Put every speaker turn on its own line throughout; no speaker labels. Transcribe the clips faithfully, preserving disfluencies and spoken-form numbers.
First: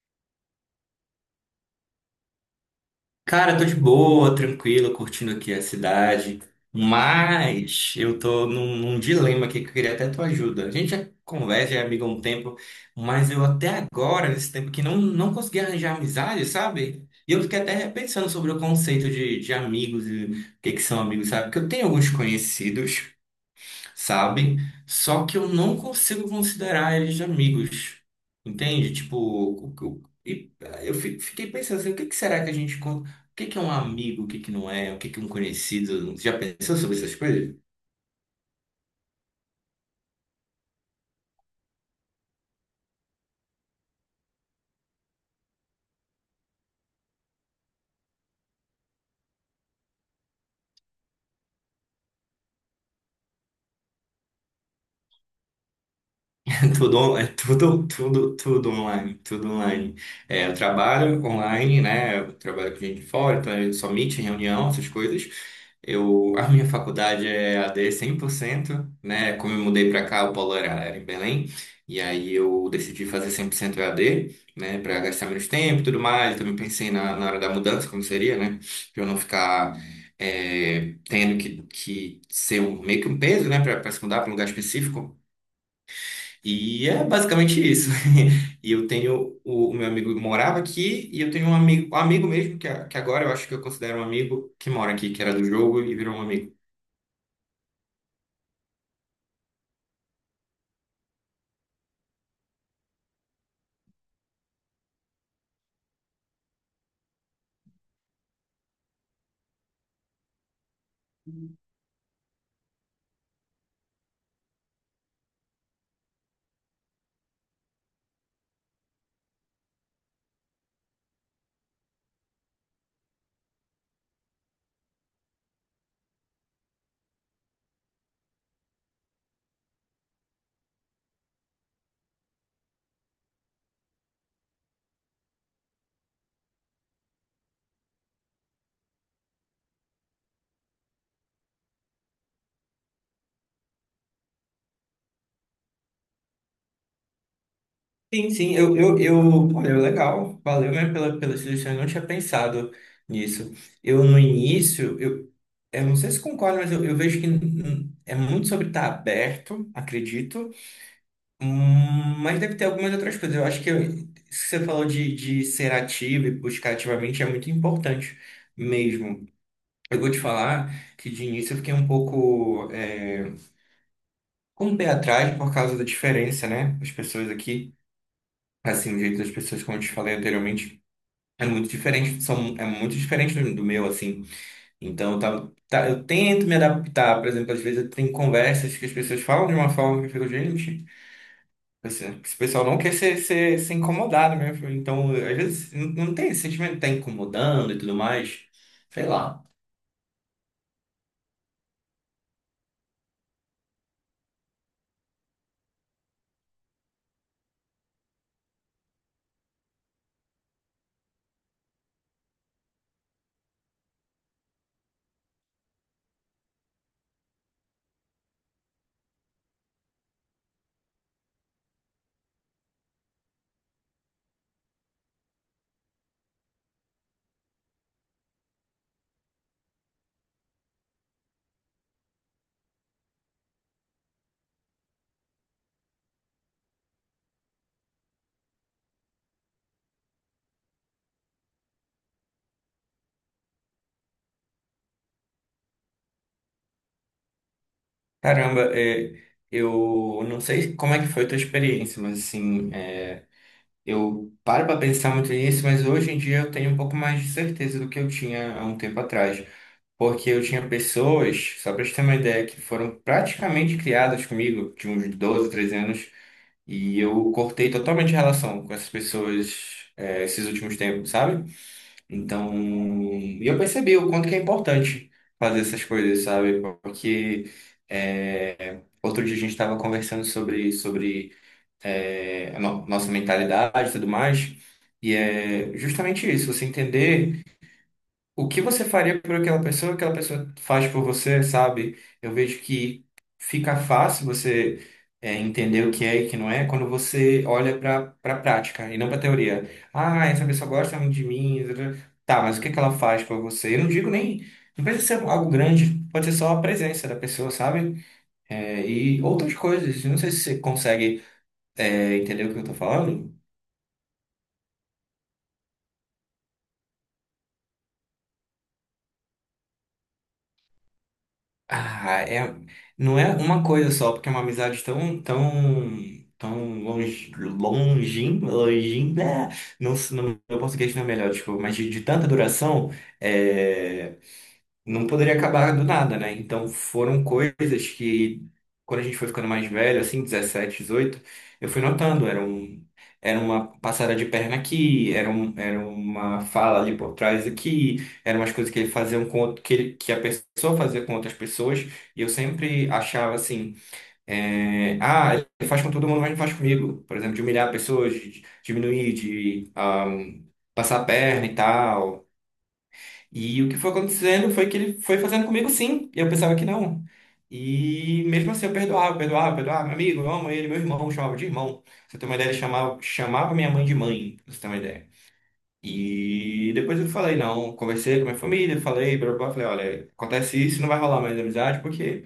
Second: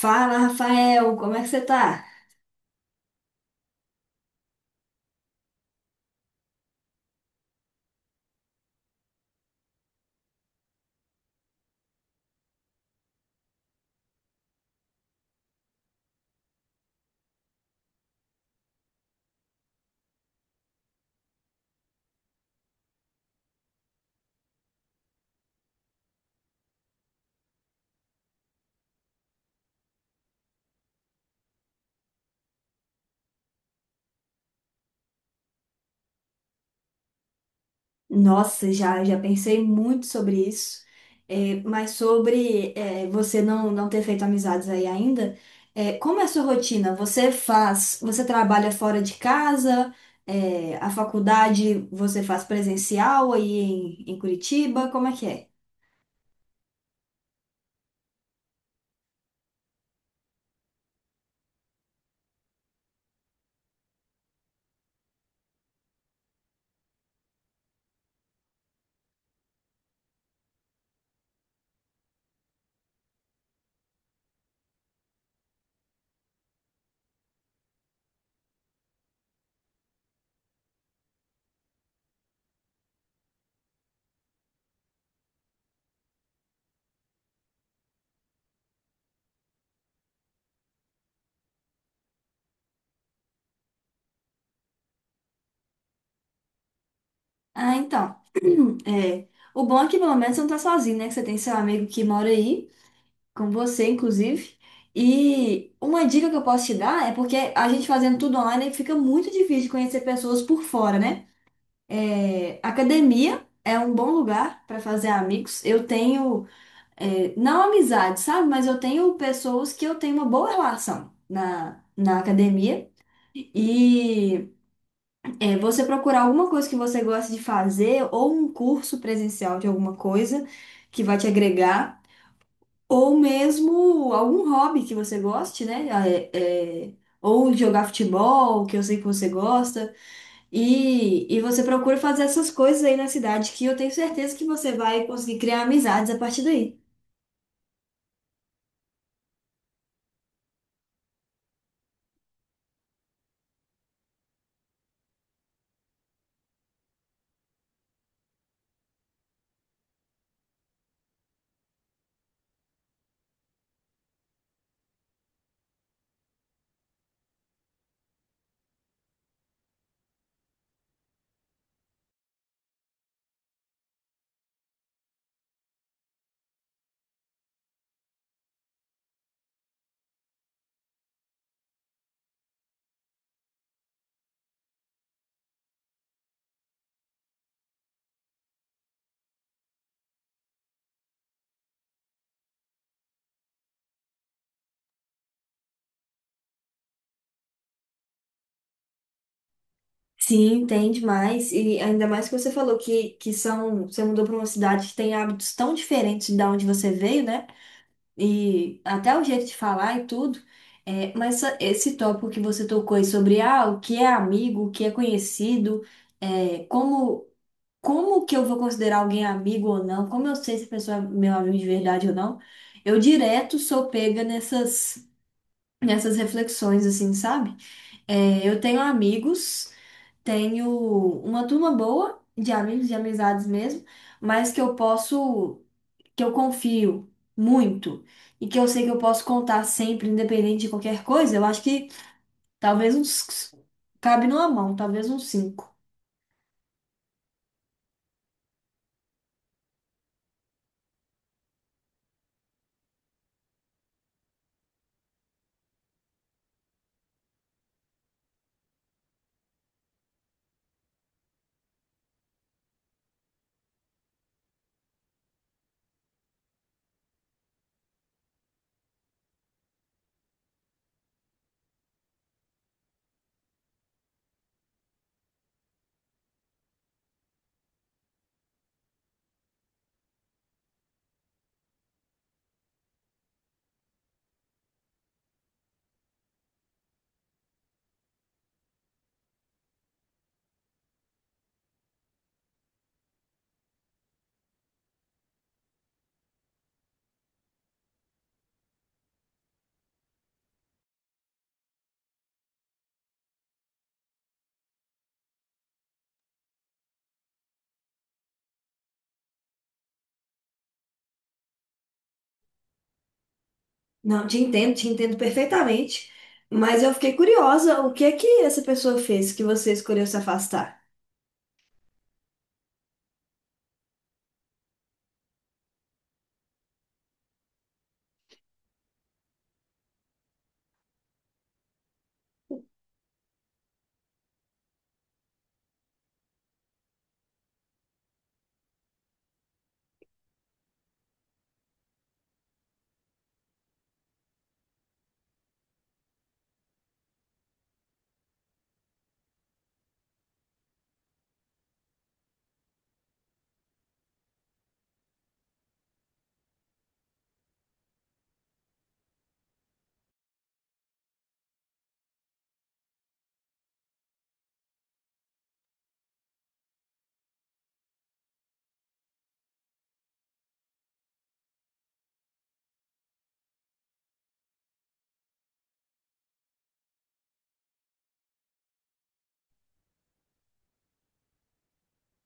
Fala, Rafael, como é que você tá?
Cara, tô de boa, tranquilo, curtindo aqui a cidade, mas eu tô num, num dilema aqui que eu queria até tua ajuda. A gente já conversa, já é amigo há um tempo, mas eu até agora, nesse tempo que não, não consegui arranjar amizade, sabe? E eu fiquei até repensando sobre o conceito de, de amigos e o que que são amigos, sabe? Porque eu tenho alguns conhecidos, sabe? Só que eu não consigo considerar eles amigos, entende? Tipo, o- o- e eh, eu fi- fiquei pensando assim, o que que será que a gente, con- o que que é um amigo, o que que não é, o que que é um conhecido? Já pensou sobre essas coisas?
Nossa, já, já pensei muito sobre isso. É, mas sobre é, você não, não ter feito amizades aí ainda, é, como é a sua rotina? Você faz, você trabalha fora de casa? É, a faculdade você faz presencial aí em, em Curitiba, como é que é?
É tudo, on- é tudo, tudo, tudo online, tudo online. É, eu trabalho online, né? Eu trabalho com gente de fora, então eu só meet, reunião, essas coisas. Eu, a minha faculdade é A D cento, né? Como eu mudei para cá, o polo era, era em Belém, e aí eu decidi fazer cem por cento E A D, né? Para gastar menos tempo e tudo mais. Também pensei na, na hora da mudança, como seria, né? Para eu não ficar é, tendo que, que ser um, meio que um peso, né? Para se mudar para um lugar específico. E é basicamente isso. E eu tenho o, o meu amigo morava aqui e eu tenho um amigo, um amigo mesmo que, a- que agora eu acho que eu considero um amigo que mora aqui, que era do jogo e virou um amigo.
Ah, então, é, o bom é que pelo menos você não tá sozinho, né? Que você tem seu amigo que mora aí com você, inclusive. E uma dica que eu posso te dar é porque a gente fazendo tudo online fica muito difícil conhecer pessoas por fora, né? É, academia é um bom lugar para fazer amigos. Eu tenho, é, não amizade, sabe? Mas eu tenho pessoas que eu tenho uma boa relação na, na academia. E é, você procurar alguma coisa que você gosta de fazer ou um curso presencial de alguma coisa que vai te agregar. Ou mesmo algum hobby que você goste, né? Ah, é- é, ou jogar futebol, que eu sei que você gosta. E, e você procura fazer essas coisas aí na cidade, que eu tenho certeza que você vai conseguir criar amizades a partir daí.
Sim, sim, eu, eu, eu, olha, legal, valeu mesmo pela, pela sugestão, eu não tinha pensado nisso. Eu, no início, eu, eu não sei se concordo, mas eu, eu vejo que hum, é muito sobre estar aberto, acredito. Hum, Mas deve ter algumas outras coisas. Eu acho que isso que você falou de, de ser ativo e buscar ativamente é muito importante mesmo. Eu vou te falar que de início eu fiquei um pouco é, com o pé atrás por causa da diferença, né? As pessoas aqui, assim, o jeito das pessoas, como eu te falei anteriormente, é muito diferente, são, é muito diferente do do meu, assim. Então, tá, tá, eu tento me adaptar. Por exemplo, às vezes eu tenho conversas que as pessoas falam de uma forma que eu fico, gente. Esse esse pessoal não quer ser, ser, ser incomodado mesmo. Então, às vezes, não, não tem esse sentimento de tá incomodando e tudo mais. Sei lá.
Sim, tem demais. E ainda mais que você falou que, que são, você mudou para uma cidade que tem hábitos tão diferentes da onde você veio, né? E até o jeito de falar e tudo. É, mas essa- esse tópico que você tocou aí sobre ah, o que é amigo, o que é conhecido, é, como, como, que eu vou considerar alguém amigo ou não, como eu sei se a pessoa é meu amigo de verdade ou não, eu direto sou pega nessas, nessas reflexões, assim, sabe? É, eu tenho amigos, tenho uma turma boa de amigos, de amizades mesmo, mas que eu posso que eu confio muito e que eu sei que eu posso contar sempre, independente de qualquer coisa. Eu acho que talvez uns cabe numa mão, talvez uns cinco.
Caramba, é, eu não sei como é que foi a tua experiência, mas assim, é, eu paro para pensar muito nisso, mas hoje em dia eu tenho um pouco mais de certeza do que eu tinha há um tempo atrás. Porque eu tinha pessoas, só para te ter uma ideia, que foram praticamente criadas comigo, de uns doze, treze anos, e eu cortei totalmente a relação com essas pessoas, é, esses últimos tempos, sabe? Então, e eu percebi o quanto que é importante fazer essas coisas, sabe? Porque é, outro dia a gente estava conversando sobre, sobre é, a no- nossa mentalidade e tudo mais, e é justamente isso, você entender o que você faria por aquela pessoa, aquela pessoa faz por você, sabe? Eu vejo que fica fácil você é, entender o que é e o que não é quando você olha para para prática e não para teoria. Ah, essa pessoa gosta muito de mim. Tá, tá, mas o que é que ela faz por você? Eu não digo nem. Não precisa ser algo grande, pode ser só a presença da pessoa, sabe? É, e outras coisas. Não sei se você consegue, é, entender o que eu tô falando.
Não, te entendo, te entendo perfeitamente. Mas eu fiquei curiosa, o que é que essa pessoa fez que você escolheu se afastar?
Ah, é, não é uma coisa só, porque é uma amizade tão, tão, tão longe, longin, longin, né? Não, se- não, meu português não é melhor, desculpa, mas de, de tanta duração, é, não poderia acabar do nada, né? Então foram coisas que, quando a gente foi ficando mais velho, assim, dezessete, dezoito, eu fui notando, era um, era uma passada de perna aqui, era, um, era uma fala ali por trás aqui, eram umas coisas que ele fazia um, com outro- que, ele- que a pessoa fazia com outras pessoas, e eu sempre achava assim, é, ah, ele faz com todo mundo, mas não faz comigo. Por exemplo, de humilhar pessoas, de diminuir, de ah, passar a perna e tal. E o que foi acontecendo foi que ele foi fazendo comigo sim, e eu pensava que não. E mesmo assim eu perdoava, perdoava, perdoava, meu amigo, eu amo ele, meu irmão, eu chamava de irmão. Pra você ter uma ideia, ele chamava, chamava minha mãe de mãe, pra você ter uma ideia. E depois eu falei, não, conversei com a minha família, falei, blá, blá, blá, falei, olha, acontece isso, não vai rolar mais amizade porque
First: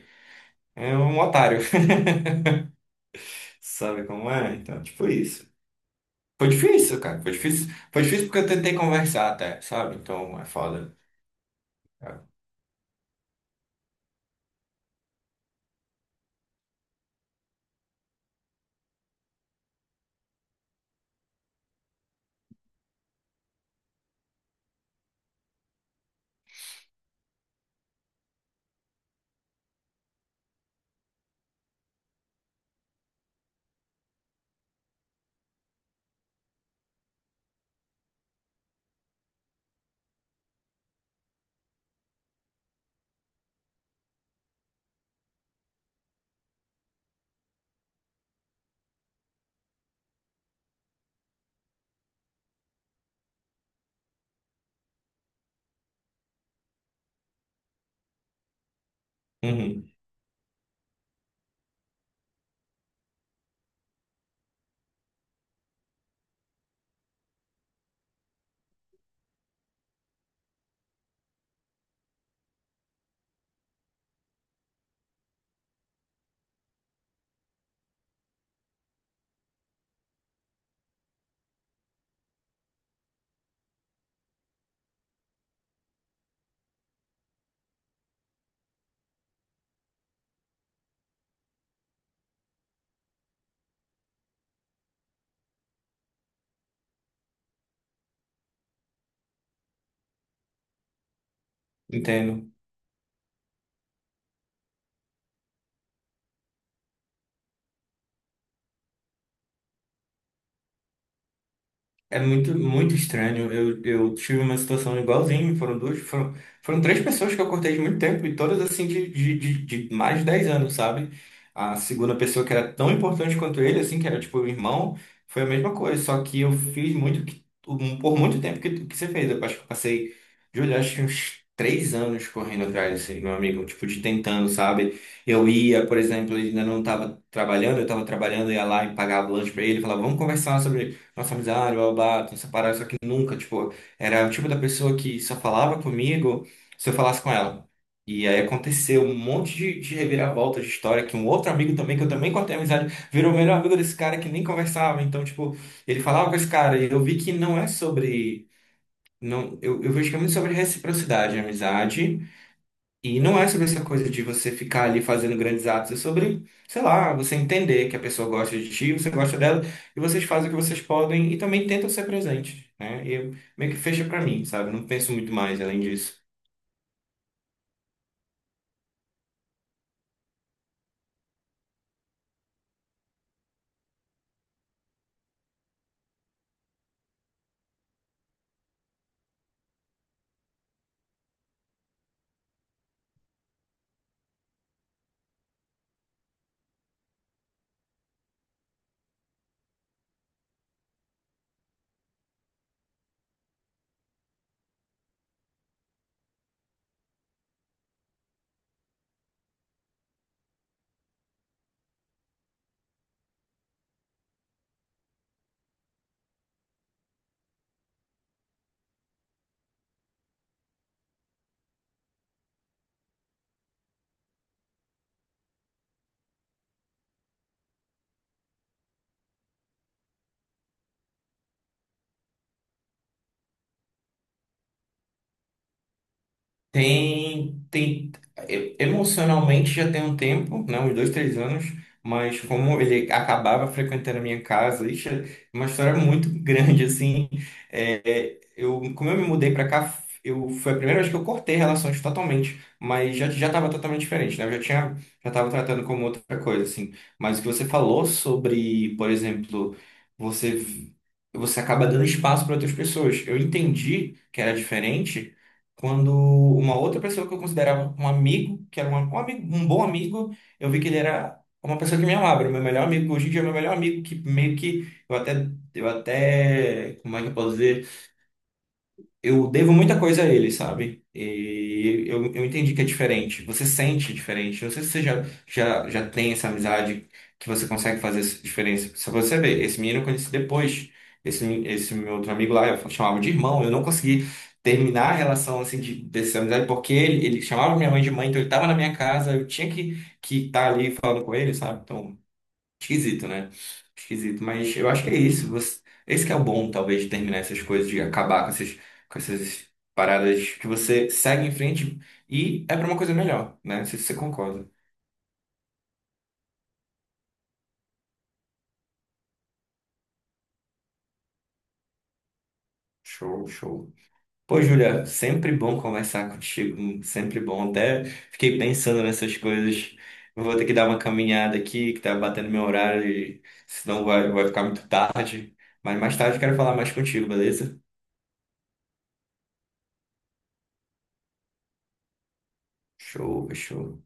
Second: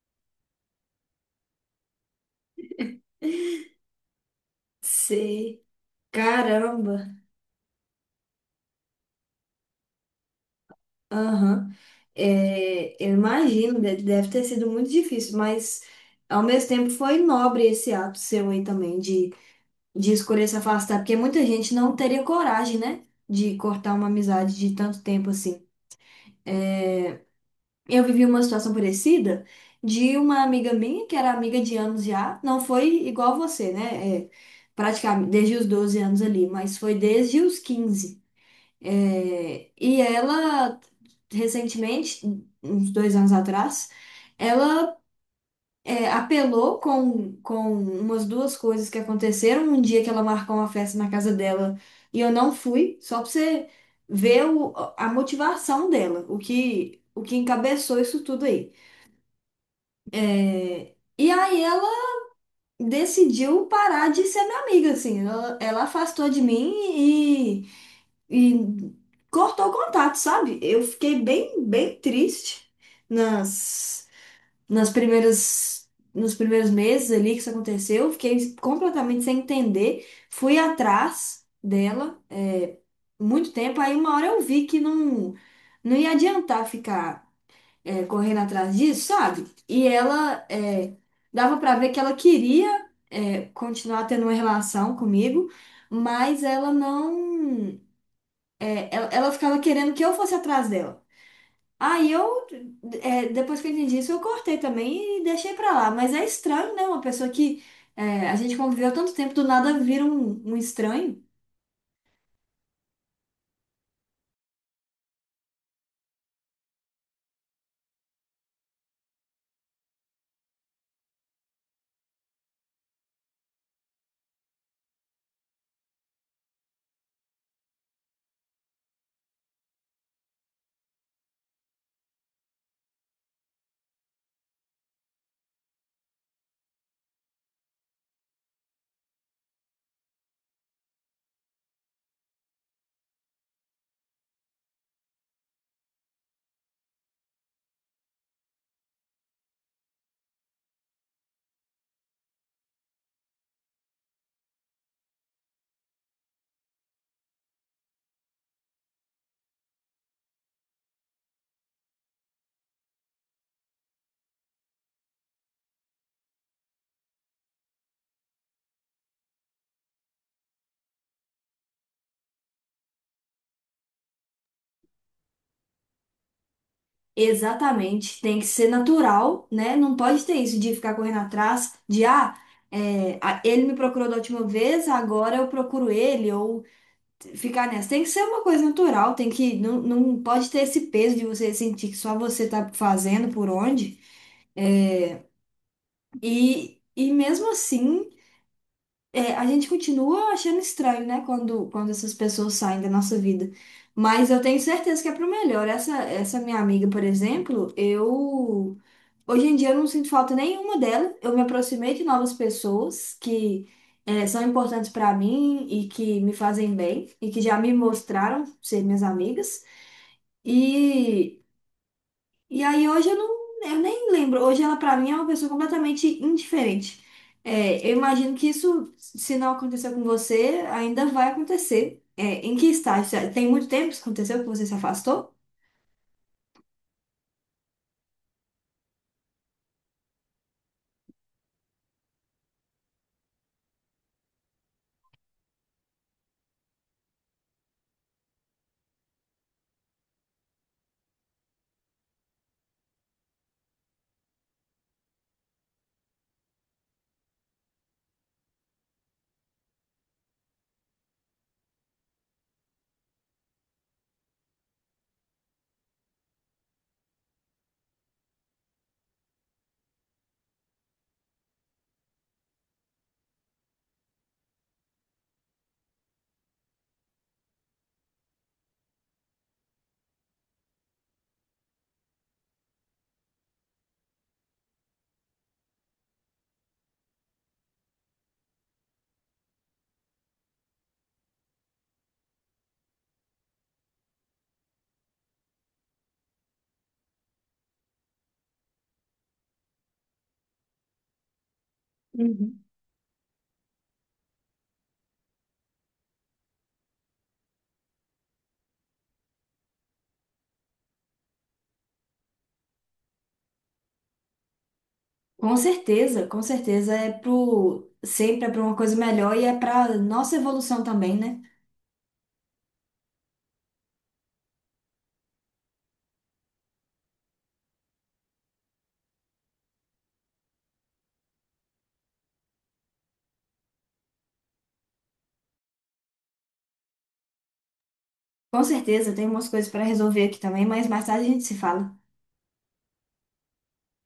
é um otário. Sabe como é? Então, tipo isso.
Sei.
Foi difícil,
Caramba.
cara, foi difícil. Foi difícil porque eu tentei conversar até, sabe? Então é foda.
Aham. É, eu imagino, de- deve ter sido muito difícil, mas ao mesmo tempo foi nobre esse ato seu aí também, de de escolher se afastar, porque muita gente não teria coragem, né, de cortar uma amizade de tanto tempo assim. Eu vivi uma situação parecida de uma amiga minha, que era amiga de anos já, não foi igual você, né? É, praticamente desde os doze anos ali, mas foi desde os quinze. É, e ela, recentemente, uns dois anos atrás, ela é, apelou com, com umas duas coisas que aconteceram. Um dia que ela marcou uma festa na casa dela e eu não fui, só pra você ver o- a motivação dela, o que, o que, encabeçou isso tudo aí.
Uhum,
É, e aí ela decidiu parar de ser minha amiga, assim. Ela, ela afastou de mim e, e cortou o contato, sabe? Eu fiquei bem, bem triste nas. nas primeiras, nos primeiros meses ali que isso aconteceu. Eu fiquei completamente sem entender. Fui atrás dela, é, muito tempo. Aí uma hora eu vi que não, não ia adiantar ficar, é, correndo atrás disso, sabe? E ela, é, dava pra ver que ela queria, é, continuar tendo uma relação comigo, mas ela não, é, ela ela ficava querendo que eu fosse atrás dela. Aí eu,
entendo.
é, depois que eu entendi isso, eu cortei também e deixei pra lá. Mas é estranho, né? Uma pessoa que é, a gente conviveu tanto tempo, do nada vira um, um estranho.
É muito, muito estranho. Eu, eu tive uma situação igualzinha. Foram duas, foram, foram três pessoas que eu cortei de muito tempo e todas assim de, de, de, de mais de dez anos, sabe? A segunda pessoa que era tão importante quanto ele, assim, que era tipo o irmão, foi a mesma coisa. Só que eu fiz muito, que- um- por muito tempo que, que você fez. Eu acho que eu passei, Júlio, acho que uns três anos correndo atrás, assim, meu amigo, tipo, de tentando, sabe? Eu ia, por exemplo, ele ainda não estava trabalhando, eu estava trabalhando, ia lá e pagava lanche para ele, falava, vamos conversar sobre nossa amizade, blá, blá, blá, tem essa parada, só que nunca, tipo, era o tipo da pessoa que só falava comigo se eu falasse com ela. E aí aconteceu um monte de, de reviravolta de história, que um outro amigo também, que eu também cortei amizade, virou o melhor amigo desse cara que nem conversava. Então, tipo, ele falava com esse cara, e eu vi que não é sobre. Não, eu, eu vejo que é muito sobre reciprocidade, amizade. E não é sobre essa coisa de você ficar ali fazendo grandes atos, é sobre, sei lá, você entender que a pessoa gosta de ti, você gosta dela, e vocês fazem o que vocês podem e também tentam ser presentes, né? E eu- meio que fecha pra mim, sabe? Não penso muito mais além disso.
Exatamente. Tem que ser natural, né? Não pode ter isso de ficar correndo atrás, de ah, é, a- ele me procurou da última vez, agora eu procuro ele, ou ficar nessa. Tem que ser uma coisa natural, tem que, não, não pode ter esse peso de você sentir que só você tá fazendo por onde. E, e mesmo assim, é, a gente continua achando estranho, né, quando, quando, essas pessoas saem da nossa vida. Mas eu tenho certeza que é pro melhor. Essa, essa minha amiga, por exemplo, eu. Hoje em dia eu não sinto falta nenhuma dela. Eu me aproximei de novas pessoas que é, são importantes pra mim e que me fazem bem e que já me mostraram ser minhas amigas. E e aí hoje eu não, eu nem lembro. Hoje ela pra mim é uma pessoa completamente indiferente. É, eu imagino que isso, se não aconteceu com você, ainda vai acontecer. É, em que estágio? Tem muito tempo que isso aconteceu, que você se afastou?
Tem, tem, e- emocionalmente já tem um tempo, né, uns dois, três anos, mas como ele acabava frequentando a minha casa, isso é uma história muito grande, assim, é, é, eu, como eu me mudei para cá, eu, foi a primeira vez que eu cortei relações totalmente, mas já, já estava totalmente diferente, né, eu já tinha, já estava tratando como outra coisa, assim, mas o que você falou sobre, por exemplo, você, você acaba dando espaço para outras pessoas, eu entendi que era diferente, quando uma outra pessoa que eu considerava um amigo, que era um, um amigo, um bom amigo, eu vi que ele era uma pessoa que me amava, era o meu melhor amigo, hoje em dia é o meu melhor amigo, que meio que eu até, eu até, como é que eu posso dizer? Eu devo muita coisa a ele, sabe? E eu, eu entendi que é diferente. Você sente diferente. Eu não sei se você já, já, já tem essa amizade que você consegue fazer essa diferença. Só pra você ver, esse menino eu conheci depois. Esse, esse meu outro amigo lá, eu chamava de irmão. Eu não consegui terminar a relação assim, de, dessa amizade, porque ele, ele chamava minha mãe de mãe, então ele estava na minha casa, eu tinha que estar que tá ali falando com ele, sabe? Então.
Uhum.
Esquisito, né? Esquisito, mas eu acho que é isso. Você. Esse que é o bom, talvez, de terminar essas coisas, de acabar com essas, com essas paradas que você segue em frente e é pra uma coisa melhor, né? Não sei se você concorda.
Com certeza, com certeza é pro sempre é para uma coisa melhor e é para nossa evolução também, né?
Show, show. Pô, Júlia, sempre bom conversar contigo, sempre bom. Até fiquei pensando nessas coisas. Eu vou ter que dar uma caminhada aqui, que tá batendo meu horário, e senão vai, vai ficar muito tarde. Mas mais tarde eu quero falar mais contigo, beleza?
Com certeza, tem umas coisas para resolver aqui também, mas mais tarde a gente se fala.
Show, show.